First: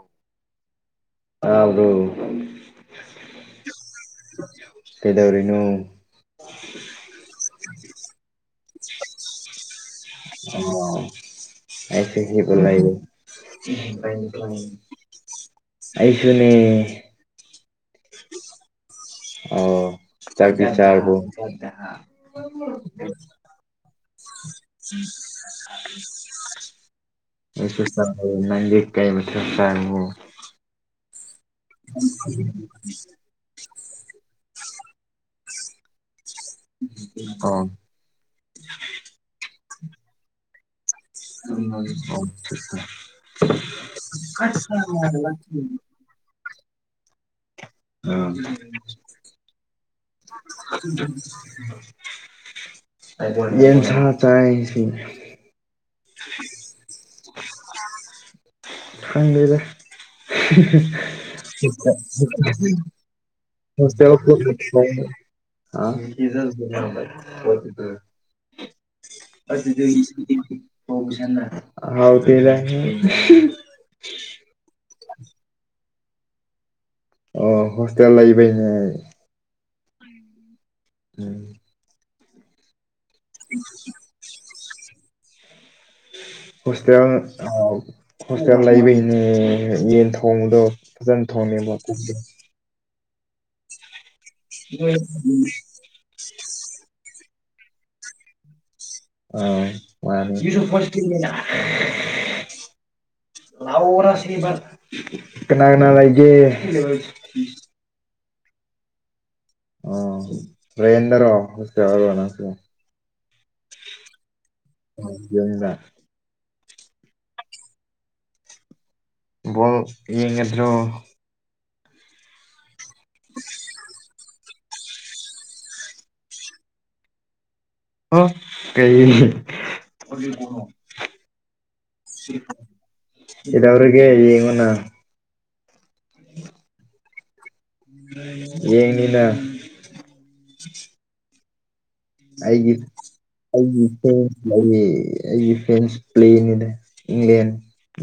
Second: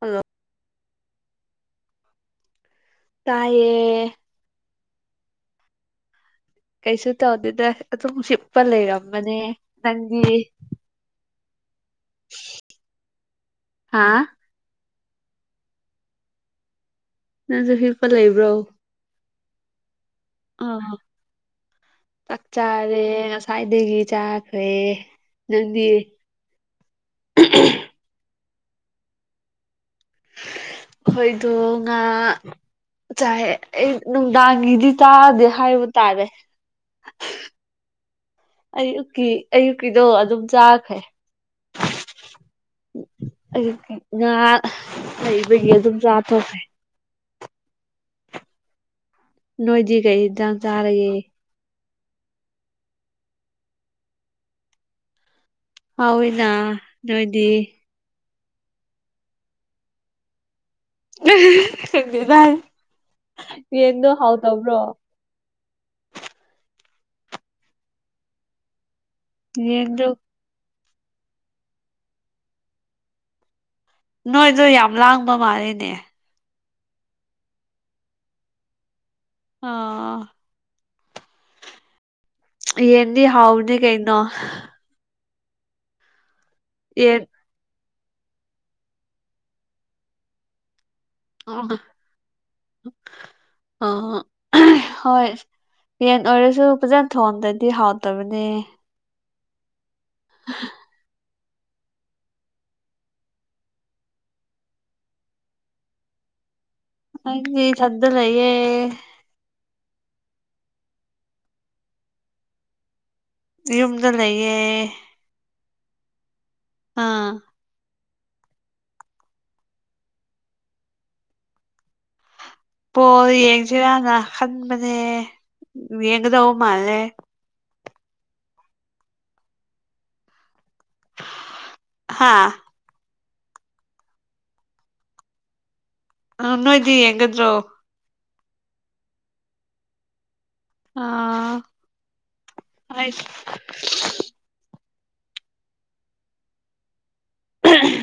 hello ꯑꯗ ꯇꯌꯦ ꯀꯩꯗꯧꯔꯤꯅꯣ ꯀꯩꯁꯨ ꯇꯧꯗꯦꯗ ꯑꯗꯨꯝ ꯁꯤꯤꯞꯄ ꯂꯩꯔꯝꯕꯅꯦ ꯅꯪꯗꯤ ꯑꯣ ꯍꯥ [unintelligible] ꯑꯩꯁꯨꯅꯦ ꯅꯪꯁꯨ ꯍꯤꯛꯄ ꯂꯩꯕ꯭ꯔꯣ ꯑꯣ ꯆꯥꯛꯇꯤ ꯑꯥ ꯆꯔꯕꯣ ꯆꯥꯛ ꯆꯥꯔꯦ ꯉꯁꯥꯏꯗꯒꯤ ꯆꯥꯈ꯭ꯔꯦ ꯅꯪꯗꯤ ꯑꯁꯦ ꯆ ꯃꯟꯗꯤ ꯀꯩ ꯃꯊꯦꯟ ꯆꯥꯅꯤꯉꯤ ꯍꯣꯏꯗꯣ ꯉꯥ ꯆꯥꯏ ꯅꯨꯡꯗꯥꯡꯒꯤꯗꯤ ꯇꯥꯗꯦ ꯍꯥꯏꯕ ꯇꯥꯔꯦ ꯑꯥ ꯑꯌꯨꯛꯀꯤ ꯑꯌꯨꯛꯀꯤꯗꯣ ꯑꯗꯨꯝ ꯆꯥꯈ꯭ꯔꯦ [unintelligible] ꯑꯌꯨꯛꯀꯤ ꯉꯥ ꯂꯩꯕꯒꯤ ꯑꯗꯨꯝ ꯆꯥꯊꯣꯛꯈ꯭ꯔꯦ ꯑ ꯅꯣꯏꯗꯤ ꯀꯩ ꯏꯟꯖꯥꯡ ꯆꯥꯔꯒꯦ ꯌꯦꯟ ꯁ ꯆꯥꯏ ꯍꯥꯎꯏꯅ ꯅꯣꯏꯗꯤ ꯍꯪꯗꯦꯗ ꯈꯪꯗꯦꯗ ꯌꯦꯟꯗꯣ ꯍꯥꯎꯇꯕ꯭ꯔꯣ [unintelligible] ꯑ [unintelligible] ꯌꯦꯟꯗꯣ ꯍꯥꯎꯇꯦꯗ ꯉꯥꯡꯕ ꯃꯥꯜꯂꯦꯅꯦ ꯑꯣ ꯍꯣꯁꯇꯦꯜ ꯂꯩꯥꯏꯕꯩꯅꯦ ꯑꯩ ꯑꯥ ꯎꯝ ꯌꯦꯟꯗꯤ ꯍꯥꯎꯅꯤ ꯀꯩꯅꯣ ꯍꯣꯁꯇꯦꯜ ꯌꯦꯟ ꯍꯣꯁꯇꯦꯜ ꯂꯩꯕꯩꯅꯦ ꯌꯦꯟ ꯊꯣꯡꯕꯗꯣ ꯐꯖꯟ ꯊꯣꯡꯉꯦ ꯃꯀꯨꯒꯤ ꯑ ꯍꯣꯏ ꯌꯦꯟ ꯑꯣꯏꯔꯁꯨ ꯐꯖꯟ ꯊꯣꯟꯗ ꯗꯤ ꯍꯥꯥꯎ ꯇꯕꯅꯦ ꯑ ꯋꯥꯁꯨ [inaudible] ꯂ ꯀꯅꯥ ꯀꯅꯥ ꯂꯩꯒꯦ ꯑꯩꯗꯤ ꯏꯊꯟꯗ ꯂꯩꯌꯦꯦ ꯑ ꯔꯦꯟꯗꯔꯣ ꯍꯣꯁꯇꯦꯜ ꯌꯨꯝꯗ ꯂꯩꯌꯦ ꯌꯨꯝꯗ ꯑꯥ ꯕꯣꯜ ꯌꯦꯡꯉꯗ꯭ꯔꯣ ꯄꯣꯜ ꯌꯦꯡꯁꯤꯔꯅ ꯈꯟꯕꯅꯦ ꯌꯦꯡꯒꯗꯧ ꯃꯥꯜꯂꯦ ꯍ ꯀꯩ ꯍꯥ ꯏꯗꯧꯔꯒ ꯌꯦꯉꯣꯅ ꯑꯅꯣꯏꯗꯤ ꯌꯦꯡꯒꯗꯔꯣ ꯌꯦꯡꯅꯤꯅ ꯑꯥ ꯑꯩꯒꯤ ꯑꯩ ꯑꯩꯒꯤ ꯐꯦꯟ ꯑꯩꯒꯤ ꯐꯦꯟꯁ ꯄ꯭ꯂꯦꯅꯤꯅ ꯏꯪꯂꯦꯟꯗ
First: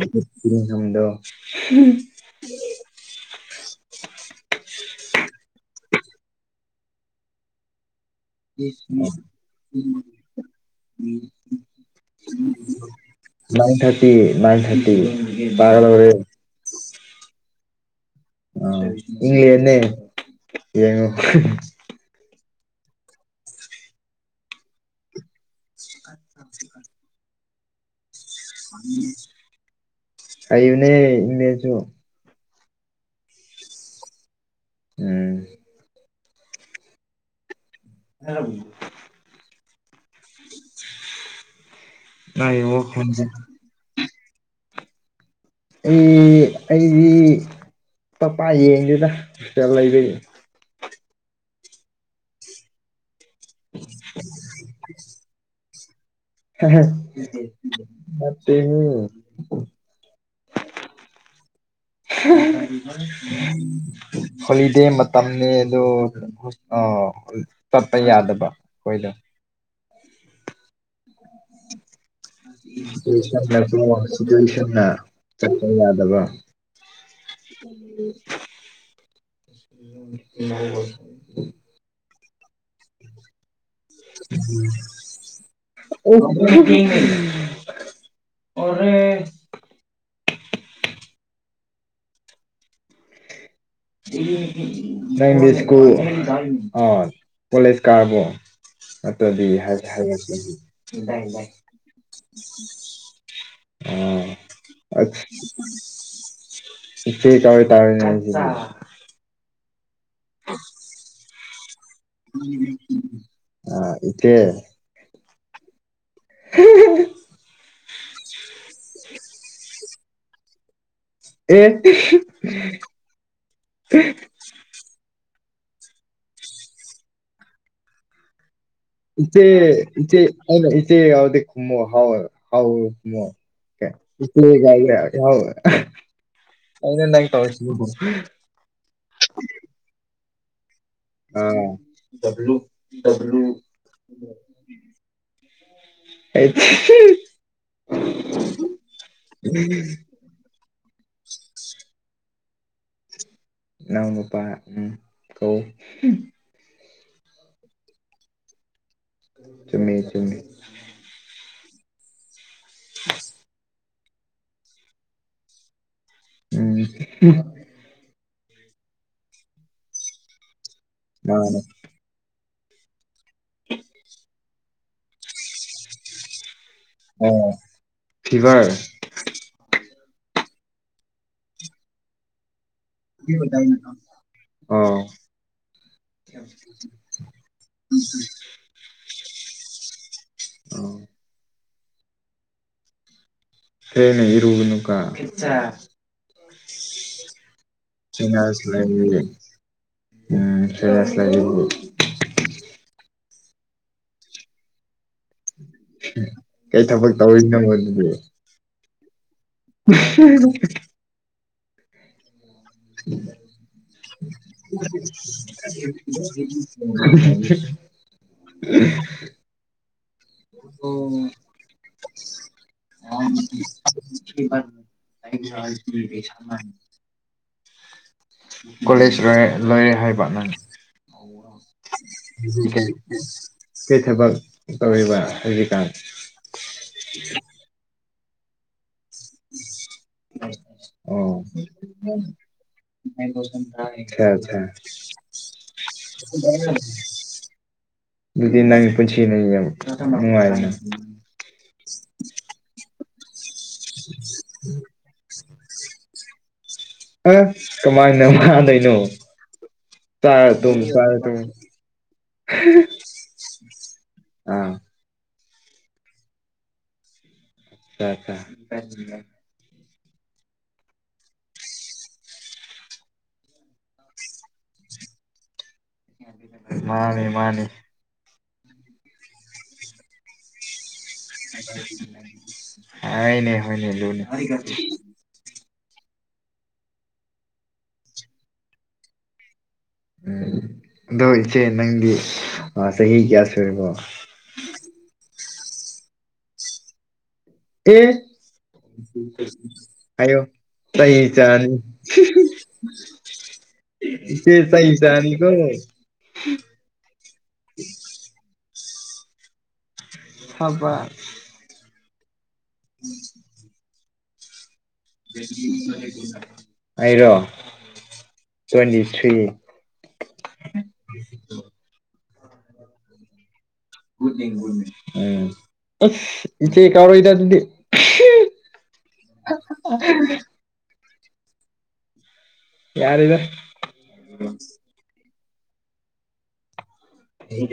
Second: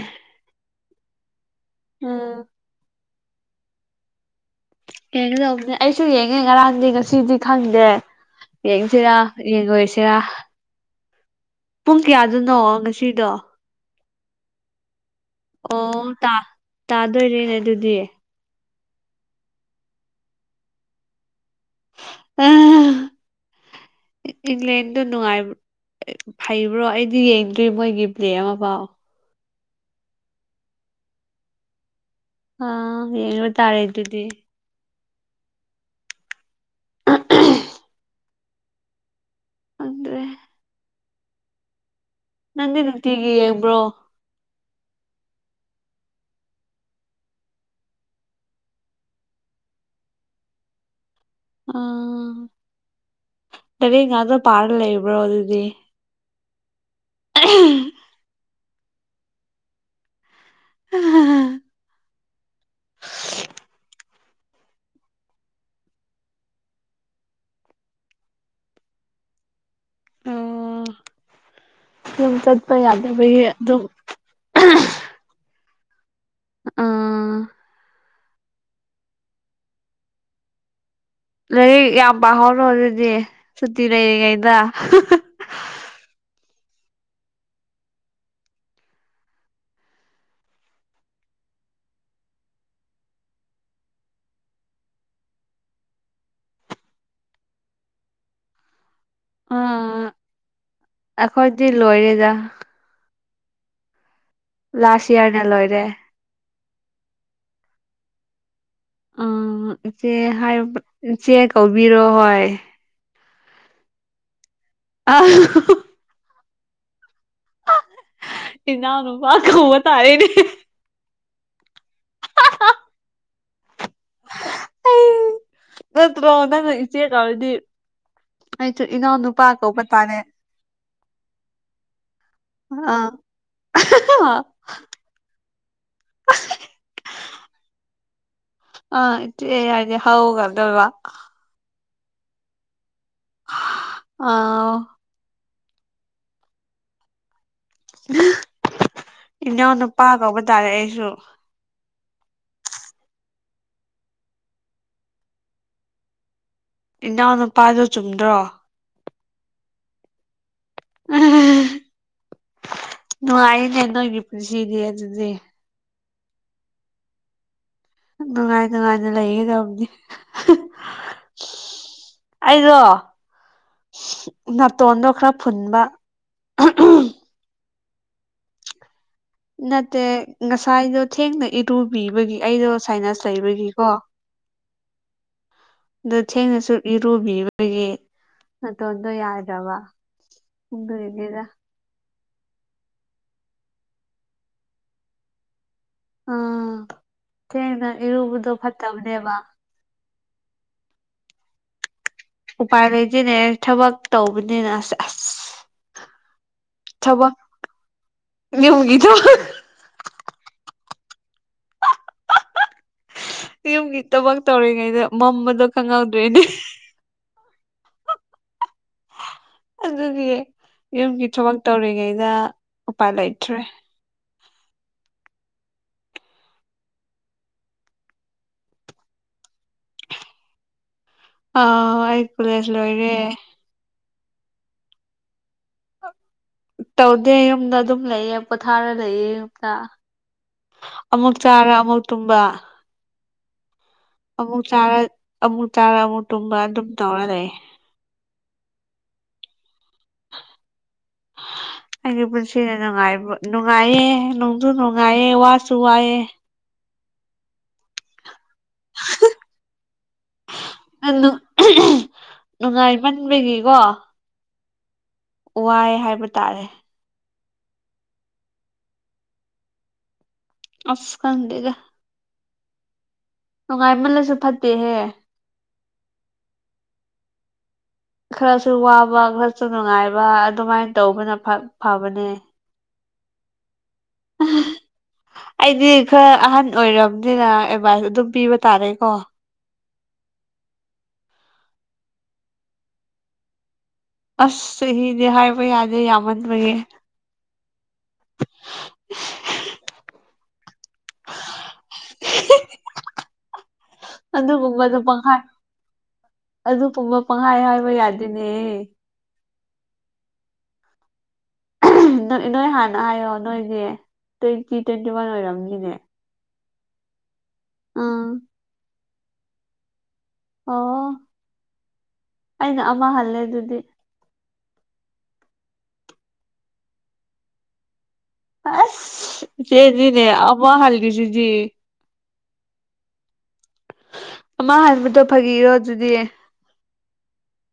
ꯏꯪꯂꯦꯟꯗꯣ ꯎꯝ ꯌꯦꯡꯒꯗꯧꯕꯅꯦ ꯑꯩꯁꯨ ꯌꯦꯡꯉꯦ ꯉꯔꯥꯡꯗꯤ ꯉꯁꯤꯗꯤ ꯈꯪꯗꯦ ꯌꯦꯡꯁꯤꯔꯥ ꯌꯦꯡꯉꯣꯏꯁꯤꯔꯥ ꯄꯨꯡ ꯀꯌꯥꯗꯅꯣ ꯉꯁꯤꯗꯣ ꯐꯤ ꯅꯥꯏꯟ ꯊꯥꯔꯇꯤ ꯑꯣ ꯇꯥꯒꯗꯧꯔꯦ ꯇꯥꯗꯣꯏꯔꯦꯅꯦ ꯑꯗꯨꯗꯤ ꯑ ꯏꯪꯂꯦꯟꯅ ꯌꯦꯉꯣ ꯑ ꯏꯪꯂꯪꯂꯦꯟꯗ ꯅꯨꯡꯉꯥꯏ ꯐꯩꯕ꯭ꯔꯣ ꯑꯩꯗꯤ ꯌꯦꯡꯗ꯭ꯔꯤ ꯃꯣꯏꯒꯤ ꯄ꯭ꯂꯦ ꯑꯃꯐꯥꯎ ꯑꯅꯦ ꯃꯁꯨ ꯑ ꯌꯦꯡꯕ ꯇꯥꯔꯦ ꯑꯗꯨꯗꯤ ꯎꯝ ꯑ ꯍꯂ ꯑꯗꯨꯗ꯭ꯔꯦ ꯅꯪꯒꯤ ꯅꯪꯦ ꯋꯥꯈꯜꯁꯦ ꯅꯤꯡꯇꯤꯒ ꯌꯦꯡꯕ꯭ꯔꯣ ꯑꯩ ꯑꯩꯗꯤ ꯄꯄꯥ ꯌꯦꯡꯗꯨꯗ ꯂꯩꯕꯤꯔꯤ ꯎ ꯇꯔꯉ ꯑꯣ ꯄꯥꯔꯂ ꯏꯕ꯭ꯔꯣꯗꯤ [unintelligible] [unintelligible] [unintelligible] ꯍꯣꯂꯤꯗꯦ ꯃꯇꯝꯅꯤꯅꯦ ꯑꯗꯣ ꯑꯣ ꯆꯠꯄ ꯌꯥꯗꯕ ꯑꯩꯈꯣꯏꯗꯣ ꯑꯣ ꯌꯨꯝ ꯆꯠꯄ ꯌꯥꯗꯕꯒꯤ ꯑꯗꯨꯝ ꯁꯁꯝ ꯀ ꯌꯥꯗꯕ ꯑꯥ ꯎꯣ ꯂꯩꯔꯤꯛ ꯌꯥꯝ ꯄꯥꯍꯧ ꯔꯣꯗꯨꯗꯤ ꯁꯨꯇꯤ ꯂꯩꯔꯤꯉꯩꯗ ꯑꯣꯔꯦꯁ ꯅꯪꯗꯤ ꯁ꯭ꯀꯨꯜ ꯑꯥ ꯀꯣꯂꯦꯖ ꯀꯥꯔꯕꫭ ꯑꯇꯩꯗꯒꯤ ꯍꯥꯏ ꯑꯥ ꯍꯥꯏꯔꯛꯄꯒꯤ ꯑꯩꯈꯣꯏꯗꯤ ꯂꯣꯏꯔꯦꯗ ꯑ ꯂꯥꯁ ꯏꯌꯥꯔꯅ ꯂꯣꯏꯔꯦ ꯁꯤꯀ ꯇꯥꯔ ꯁꯤꯗ ꯎꯝ ꯏꯆꯦ ꯍꯥꯏꯕ ꯏꯆꯦ ꯀꯧꯕꯤꯔꯣ ꯍꯣꯏ ꯑ ꯏꯆꯦ ꯑ [inaudible] ꯏꯅꯥꯎ ꯅꯨꯄꯥ ꯀꯧꯕ ꯇꯥꯔꯦꯅꯦ ꯑꯦ [inaudible] [inaudible] ꯅꯠꯇ꯭ꯔꯣ ꯅꯪ ꯏꯆꯦ ꯀꯧꯔꯗꯤ ꯑꯩꯁꯨ ꯏꯅꯥꯎ ꯏꯆꯦ ꯅꯨꯄꯥ ꯀꯧꯕ ꯇꯥꯔꯦ ꯏꯆꯦ ꯏꯆꯦ ꯑꯧꯗꯤ ꯈꯨꯝꯃꫭ ꯍꯥꯎ ꯍꯥꯎ ꯑꯥ ꯈꯨꯝꯃꫭ ꯏꯆꯦ ꯒꯥꯏꯌꯦ ꯍꯥꯎ ꯑꯥ ꯀꯩꯅꫭ ꯇꯧꯏꯁꯤꯕꯨ ꯑꯥ ꯏꯆꯦ ꯍꯥꯎꯒꯗꫭꯏꯕ ꯑ ꯗꯕꯂꯨ ꯗꯕꯂꯨ ꯑꯥ ꯑꯩ ꯏꯅꯥꯎ ꯅꯨꯄꯥ ꯀꯧꯕ ꯇꯥꯔꯦ ꯑꯩꯁꯨ ꯏꯅꯥꯎ ꯅꯨꯄꯥ ꯎꯝ ꯀꯧ ꯏꯅꯥꯎꯅꯨꯄꯥꯗꯨ ꯆꯨꯝꯗ꯭ꯔꯣ ꯆꯨꯝꯃꯤ ꯆꯨꯝꯃꯤ ꯅꯨꯡꯉꯥꯏꯅꯦ ꯪꯅꫭꯏꯒꯤ ꯄꯨꯟꯁꯤꯗꯤ ꯑꯗꯨꯗꯤ ꯎꯝ ꯅꯨꯡꯉꯥꯏ ꯅꯨꯡꯉꯥꯏꯅ ꯂꯩꯒꯦ ꯇꯧꯕꯅꯤ ꯃꯥꯅꯦ ꯑꯩꯗꯣ ꯅꯥꯇꯣꯟꯗꯣ ꯈꯔ ꯐꯨꯟꯕ ꯑꯣ ꯐꯤꯚꯔ ꯇꯦ ꯉꯁꯥꯏꯗꯣ ꯊꯦꯡꯅ ꯏꯔꯨꯕꯤꯕꯒꯤ ꯑꯩꯗꯣ ꯁꯥꯏꯅꯁ ꯂꯩꯕꯒꯤꯀꯣ ꯑꯣ ꯗꯨ ꯊꯦꯡꯅꯁꯨ ꯏꯔꯨꯕꯤꯕꯒꯤ ꯅꯥꯇꫭꯟꯗꫭ ꯌꯥꯗ꯭ꯔꯕ ꯑꯣ ꯑꯗꯨꯏꯅꯤꯗ ꯐꯩꯌꯦꯅꯦ ꯏꯔꯨꯕꯅꯨ ꯀ ꯑꯥ ꯊꯦꯡꯅ ꯏꯔꯨꯕꯗꯣ ꯆꯤꯅꯁ ꯂꯩꯕꯒꯤ ꯐꯠꯇꯕꯅꯦꯕ ꯎꯝ ꯁꯥꯏꯅꯁ ꯂꯩꯕꯒꯤ ꯁꯤꯅꯦ ꯊꯕꯛ ꯇꯧꯕꯅꯤꯅ ꯑꯁ ꯑꯁ ꯀꯩ ꯊꯕꯛ ꯇꯧꯔꯤꯅꫭꯕ ꯑꯗꯨꯗꯤ [inaudible] [inaudible] ꯌꯨꯝꯒꯤ ꯊꯕꯛ ꯇꯧꯔꯤꯉꯩꯗ ꯃꯝꯕꯗꯣ [inaudible] ꯈꯪꯍꯧꯗ꯭ꯔꯦꯅꯦ [inaudible] ꯑꯗꯨꯒꯤ ꯌꯨꯝꯒꯤ ꯊꯕꯛ ꯇꯧꯔꯤꯉꯩꯗ ꯎꯄꯥꯏ ꯂꯩꯇ꯭ꯔꯦ [unintelligible] ꯀꯣꯂꯦꯖ ꯂꯣꯏꯔꯦ ꯂꯣꯏꯔꯦ ꯍꯥꯏꯕ ꯅꯪ ꯑꯥ ꯑꯩ ꯀꯣꯂꯦꯖ ꯂꯣꯏꯔꯦ [inaudible] ꯊꯕꯛ ꯇꯧꯔꯤꯕꯥ ꯍꯧꯖꯤꯛꯀꯥꯟ ꯇꯧꯗꯦ ꯌꯨꯝꯗ ꯑꯗꯨꯝ ꯂꯩꯌꯦ ꯄꯣꯊꯥꯔ ꯑꯃꯨꯛ ꯑꯣ ꯆꯥꯔ ꯑꯃꯨꯛ ꯇꯨꯝꯕ [unintelligible] ꯑꯃꯨꯛ ꯆꯥꯔ ꯑꯃꯨꯛ ꯆꯥꯔ ꯑꯃꯨꯛ ꯇꯨꯝꯕ ꯑꯗꯨꯝ ꯇꯧꯔ ꯂꯩ ꯑꯗꯨꯗꯤ ꯅꯪꯃꯤ ꯄꯨꯟꯁꯤ ꯌꯥꯝ ꯅꯨꯡꯉꯥꯏꯅ ꯅꯨꯡꯉꯥꯏꯌꯦꯦ ꯅꯣꯡꯁꯨ ꯅꯨꯡꯉꯥꯏꯌꯦ ꯋꯥꯁꯨ ꯋꯥꯏꯑꯦ ꯑ ꯀꯃꯥꯏꯅ ꯃꯥꯗꯣꯏꯩꯅꯣ ꯗꯣꯝꯁꯨꯔꯦ ꯇ ꯅꯨꯡꯉꯥꯏꯃꯟꯕꯒꯤꯀꯣ ꯑꯥ ꯋꯥꯏ ꯍꯥꯏꯕ ꯇꯥꯔꯦ ꯑ ꯑꯆꯥ ꯑꯁꯀ ꯂꯩꯒ ꯅꯨꯡꯉꯥꯏꯃꯜꯂꯁꯨ ꯐꯠꯇꯦꯍꯦ ꯃꯥꯅꯤ ꯃꯥꯅꯤ ꯈꯔꯁꯨ ꯋꯥꯕ ꯈꯔꯁꯨ ꯅꯨꯡꯉꯥꯏꯕ ꯑꯗꯨꯃꯥꯏꯅ ꯇꯧꯕꯅ ꯐꯕꯅꯦ ꯑꯅꯦ ꯍꯣꯏꯅꯦ ꯂ ꯑꯩꯗꯤ ꯈꯔ ꯑꯍꯟ ꯑꯣꯏꯔꯕꯅꯤꯅ ꯑꯦꯗꯚꯥꯏꯁ ꯑꯗꯨꯝ ꯄꯤꯕ ꯇꯥꯔꯦꯀꯣ ꯎꯝ ꯑꯗꯣ ꯏꯆꯦ ꯅꯪꯗꯤ ꯆꯍꯤ ꯀꯌꯥ ꯁꯨꯔꯤꯕꯣ ꯑꯁ ꯆꯍꯤꯗꯤ ꯍꯥꯏꯕ ꯌꯥꯗꯦ ꯌꯥꯝꯃꯟꯕꯌꯦ ꯍꯦ ꯍꯥꯏꯌꯣ ꯇꯩ ꯆꯥꯅꯤ ꯁꯤ ꯇ ꯑꯗꯨꯒꯨꯝꯕꯗꯣ ꯏꯁꯅꯤ ꯀꯔ ꯄꯉꯥꯏ ꯍ ꯍꯥꯏꯕꯩ ꯌꯥꯗꯅꯦ ꯍꯥꯕ ꯅꯣꯏ ꯍꯥꯟꯅ ꯍꯥꯏꯌꯣ ꯅꯣꯏꯅꯦ ꯇ꯭ꯋꯦꯟꯇꯤ ꯇ꯭ꯋꯦꯟꯇꯤ ꯋꯥꯟ ꯑꯣꯏꯔꯝꯃꯤꯅꯦ ꯍꯥꯏꯔꯣ ꯇ꯭ꯋꯦꯟꯇꯤ ꯊ꯭ꯔꯤ ꯑꯣ ꯑꯩꯅ ꯑꯃ ꯍꯜꯂꯦ ꯑꯗꯨꯗꯤ ꯏ ꯀꯣ ꯏꯗ ꯑꯗꯨꯗꯤ ꯑꯁ ꯆꯦꯖꯤꯅꯦ ꯑꯃ ꯍꯜꯗꯁꯤꯖꯤ ꯌꯥꯔꯗ ꯑꯃ ꯍꯥꯟꯕꯗꯣ ꯐꯥꯒꯤꯔꯣ ꯑꯗꯨꯗꯤ ꯍꯦ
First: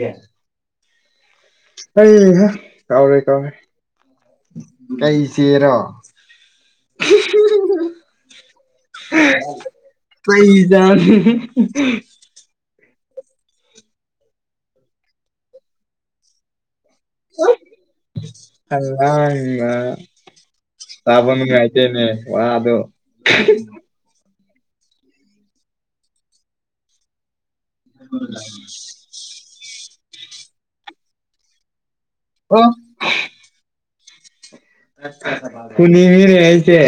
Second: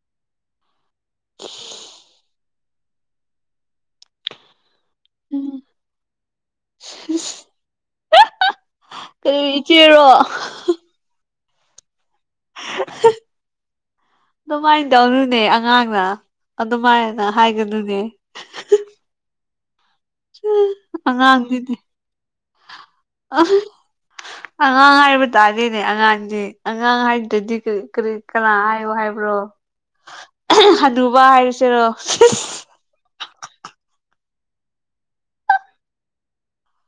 ꯑꯩ ꯀꯥꯎꯔꯦ ꯀꯥꯎꯔꯦ ꯀꯩ ꯆꯦꯔꯣ ꯀꯔꯤ ꯏꯆꯦꯔꯣ ꯀꯩꯖꯅꯤ ꯑꯗꯨꯃꯥꯏꯅ ꯇꯧꯅꯨꯅꯦ ꯑꯉꯥꯡꯅ ꯑꯗꯨꯃꯥꯏꯅ ꯍꯥꯏꯒꯗꯨꯅꯦ ꯇꯥꯐꯝ ꯑꯉꯥꯡꯅꯤꯅꯦ ꯅꯨꯡꯉꯥꯏꯇꯦꯅꯦ ꯋꯥꯗꯣ ꯑꯍ ꯑꯉꯥꯡ ꯍꯥꯏꯕ ꯇꯥꯔꯦꯅꯦ ꯑꯉꯥꯡꯁꯦ ꯑꯉꯥꯡ ꯍꯥꯏꯗꯗꯤ ꯀꯔꯤ ꯀꯅꯥ ꯍꯥꯏꯌꯣ ꯍꯥꯏꯕ꯭ꯔꯣ ꯑꯗꯨꯕ ꯍꯥꯏꯔꯨꯁꯤꯔꯣ ꯑ ꯀꯨꯅꯤ ꯃꯤꯅꯤ ꯌꯥꯁꯦ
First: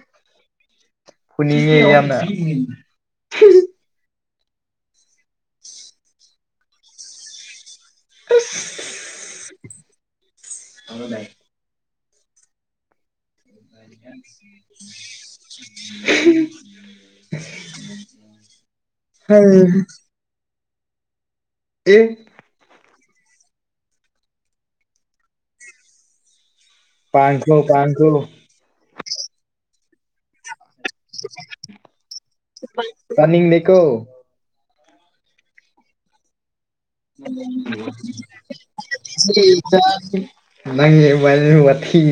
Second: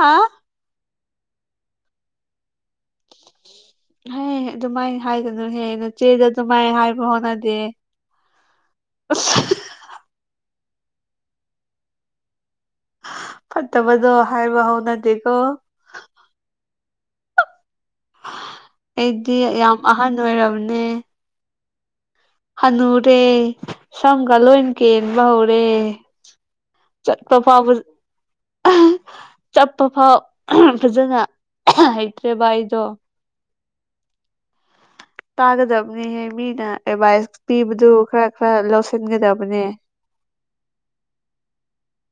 ꯍꯥ ꯍꯨꯅꯤꯡꯉꯦ ꯌꯥꯝꯅ ꯍꯌꯦ ꯑꯗꯨꯃꯥꯏꯅ ꯍꯥꯏꯒꯅꯨ ꯍꯦ ꯅꯆꯦꯗ ꯑꯗꯨꯃꯥꯏꯅ ꯍꯥꯏꯕ ꯍꯣꯠꯅꯗꯦ ꯑꯁ ꯍꯚꯏ ꯐꯠꯇꯕꯗꯣ ꯍꯥꯏꯕ ꯍꯧꯅꯗꯦꯀꯣ [unintelligible] ꯑꯩꯗꯤ ꯌꯥꯝ ꯑꯍꯟ ꯑꯣꯏꯔꯕꯅꯦ ꯎ ꯍꯅꯨꯔꯦ ꯁꯪꯒ ꯂꯣꯏ ꯀꯦꯟꯕ ꯍꯧꯔꯦ ꯆꯠꯄ ꯄꯥꯡꯈ꯭ꯔꯣ ꯐꯥꯎ ꯄꯥꯡꯈ꯭ꯔꯣ ꯆꯠꯄ ꯐꯥꯎ ꯐꯖꯅ ꯍꯩꯇ꯭ꯔꯦꯕ ꯑꯩꯗꯣ ꯀꯣ ꯇꯥꯒꯗꯕꯅꯤꯍ ꯃꯤꯅ ꯑꯦꯗꯚꯥꯏꯁ ꯄꯤꯕꯗꯨ ꯈꯔ ꯈꯔ ꯂꯧꯁꯟ ꯅꯪ ꯋꯥꯥꯏ ꯋꯥꯇꯤ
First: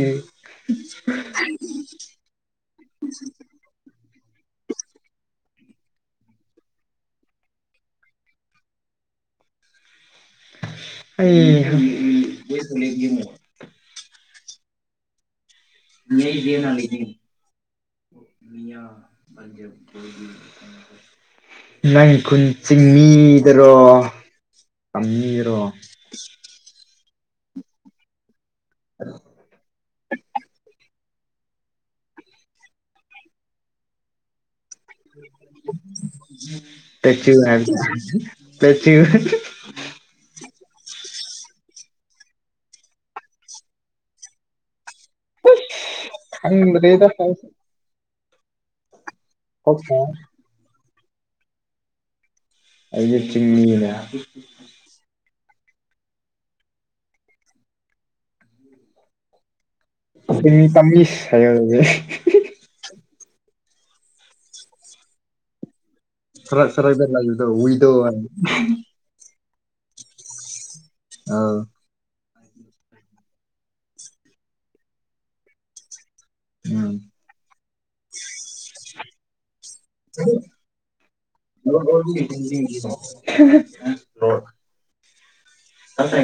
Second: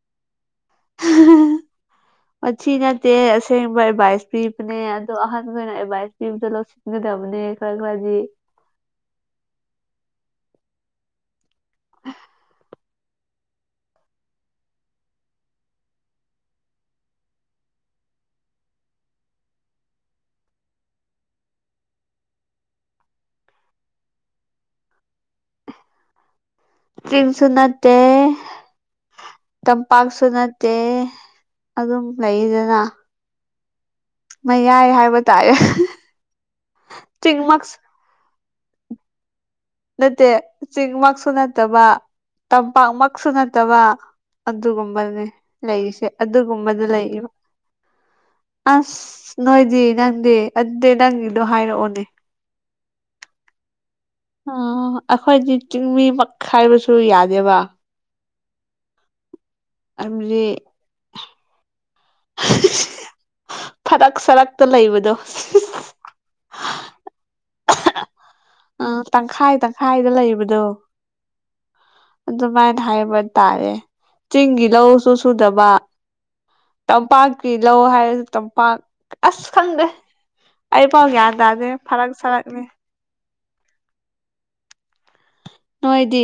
ꯄ ꯅꯁꯏꯁ ꯄꯤ ꯄꯅꯦ ꯑꯗꯨ ꯑꯍꯅ ꯑꯦꯏ ꯄꯤ ꯁꯤꯗꯅꯦ ꯈ ꯈꯗꯤ [inaudible] ꯑꯩ ꯅ ꯗꯅ ꯂꯤ ꯃꯤꯌꯥ ꯄꯥꯖ ꯅꯪ ꯈꯨꯟ ꯆꯤꯡꯃꯤꯗꯔꯣ ꯀꯃꯤꯔꯣ ꯆꯝꯁꯨ ꯅꯠꯇꯦ ꯇꯝꯄꯥꯛꯁꯨ ꯅꯠꯇꯦ ꯑꯗꯨꯝ ꯂꯩꯗꯅ ꯃꯌꯥꯏ ꯍꯥꯏꯕ ꯇꯥꯔꯦ ꯇ ꯋꯥ ꯆꯤꯡꯃꯛꯁꯨ ꯇ ꯅꯠꯇꯦ ꯆꯤꯡꯃꯛꯁꯨ ꯅꯠꯇꯕ ꯇꯝꯄꯥꯛꯃꯛꯁꯨ ꯅꯠꯇꯕ ꯑꯗꯨꯒ ꯂꯩꯔꯤꯁꯦ ꯑꯗꯨꯒꯨꯝꯕꯗꯨ ꯈꯪꯗ꯭ꯔꯦꯗ ꯂꯩꯕ ꯑꯩꯁꯨ ꯑꯁ ꯅꯣꯏꯗꯤ ꯅꯪꯗꯤ ꯑꯗꯨꯗꯤ ꯅꯪꯒꯤꯗꯣ ꯍꯥꯏꯔꯛꯑꯣꯅꯦ ꯑꯩꯅ ꯆꯤꯡꯃꯤꯅ ꯑ ꯑꯩꯈꯣꯏꯗꯤ ꯆꯤꯡꯃꯤ ꯄꯛ ꯈꯥꯏꯕꯁꯨ ꯌꯥꯗꯦꯕ ꯍꯥꯏꯕꯗꯤ ꯇꯝꯁ ꯍꯥꯏꯦ ꯐꯔꯛ ꯁꯔꯛꯇ ꯂꯩꯕꯗꯣ ꯐꯔ ꯐꯔꯥꯏꯕꯔ ꯂꯗ ꯍꯏꯗ ꯑ ꯇꯪꯈꯥꯏ ꯇꯪꯈꯥꯏꯗ ꯂꯩꯕꯗꯣ ꯑꯥ ꯑꯗꯨꯃꯥꯏꯅ ꯍꯥꯏꯕ ꯇꯥꯔꯦ ꯆꯤꯡꯒꯤ ꯂꯧꯁꯨ ꯁꯨꯗꯕ ꯎꯝ ꯇꯝꯄꯥꯛꯀꯤ ꯂꯧ ꯍꯥꯏꯔꯁꯨ ꯇꯝꯄꯥꯛ ꯑꯁ ꯈꯪꯗꯦ ꯑꯩ ꯄꯥꯎ ꯒ꯭ꯌꯥꯟ ꯇꯥꯗꯦ ꯐꯔꯛ ꯁꯥꯔꯛꯅꯤ ꯑꯣ ꯅꯣꯏꯗꯤ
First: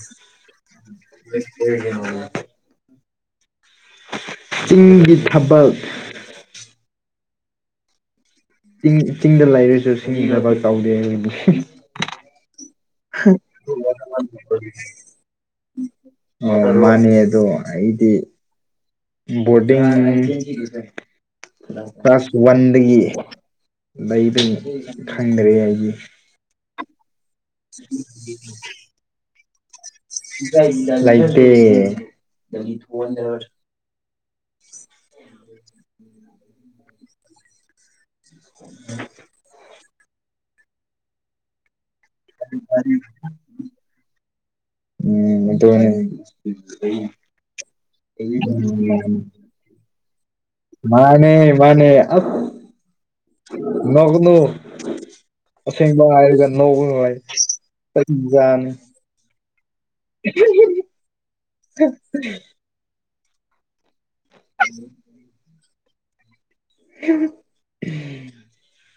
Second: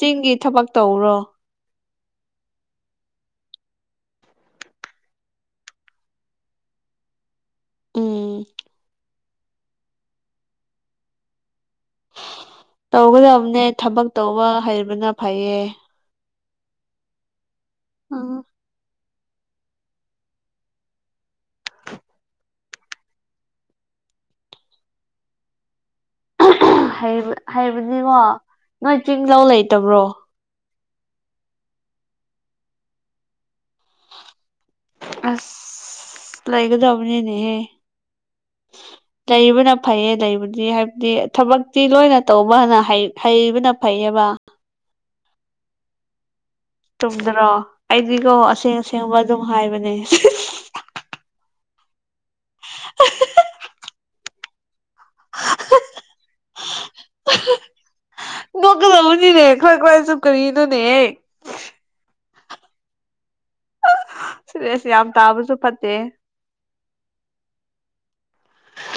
ꯆꯤꯡꯒꯤ ꯊꯕꯛ ꯇꯧꯕ꯭ꯔꯣ ꯆꯤꯡꯒꯤ ꯊꯕꯜ ꯎꯝ ꯆꯤꯡ ꯆꯤꯡꯗ ꯂꯩꯔꯁꯨ ꯆꯤꯡ ꯊꯕꯛ ꯇꯧꯗꯦ ꯑꯩꯈꯣꯏꯗꯤ ꯇꯧꯒꯗꯕꯅꯦ ꯊꯕꯛ ꯇꯧꯕ ꯍꯩꯕꯅ ꯐꯩꯌꯦ ꯑꯣ ꯃꯥꯅꯤ ꯑꯗꯣ ꯑꯩꯗꯤ ꯎꯝ ꯕꯣꯔꯗꯤꯡ ꯀ꯭ꯂꯥꯁ ꯋꯥꯟꯗꯒꯤ ꯂꯩꯕꯅꯤ ꯈꯪꯗ꯭ꯔꯦ ꯑꯩꯗꯤ ꯍꯩꯕꯅꯤꯀꯣ ꯅꯣꯏ ꯆꯤꯡ ꯂꯧꯧ ꯂꯩꯇꯕ꯭ꯔꯣ ꯂꯦ ꯑꯁ ꯂꯩꯥꯏꯒꯗꯕꯅꯦꯅꯦꯍ ꯂꯩꯕꯅ ꯐꯩꯌꯦ ꯂꯩꯕꯗꯤ ꯍꯥꯏꯕꯗꯤ ꯊꯕꯛ ꯛꯇꯤ ꯂꯣꯏꯅ ꯇꯧꯕꯅ ꯍꯩꯕꯅ ꯐꯩꯌꯦꯕ ꯍ ꯇꯨꯝꯗ꯭ꯔꯣ ꯑꯩꯗꯤꯀꯣ ꯑꯁꯦꯡ ꯎꯝ ꯑꯁꯦꯡꯕ ꯑꯗꯨꯝ ꯍꯥꯏꯕꯅꯦ ꯃꯥꯅꯦ ꯃꯥꯅꯦ ꯑ ꯅꯅꯨ ꯑꯁꯦꯡꯕ ꯍꯥꯏꯒ ꯅꯧ ꯀꯖꯅꯤ [inaudible] ꯅꯣꯛꯀꯗꯕꯅꯤꯅꯦ ꯑꯩꯈꯣꯏ ꯈꯣꯏꯁꯨ ꯀꯔꯤꯅꯣꯅꯦ ꯁꯤꯗꯦꯁ ꯌꯥꯝ ꯇꯥꯕꯁꯨ ꯐꯠꯇꯦ [inaudible]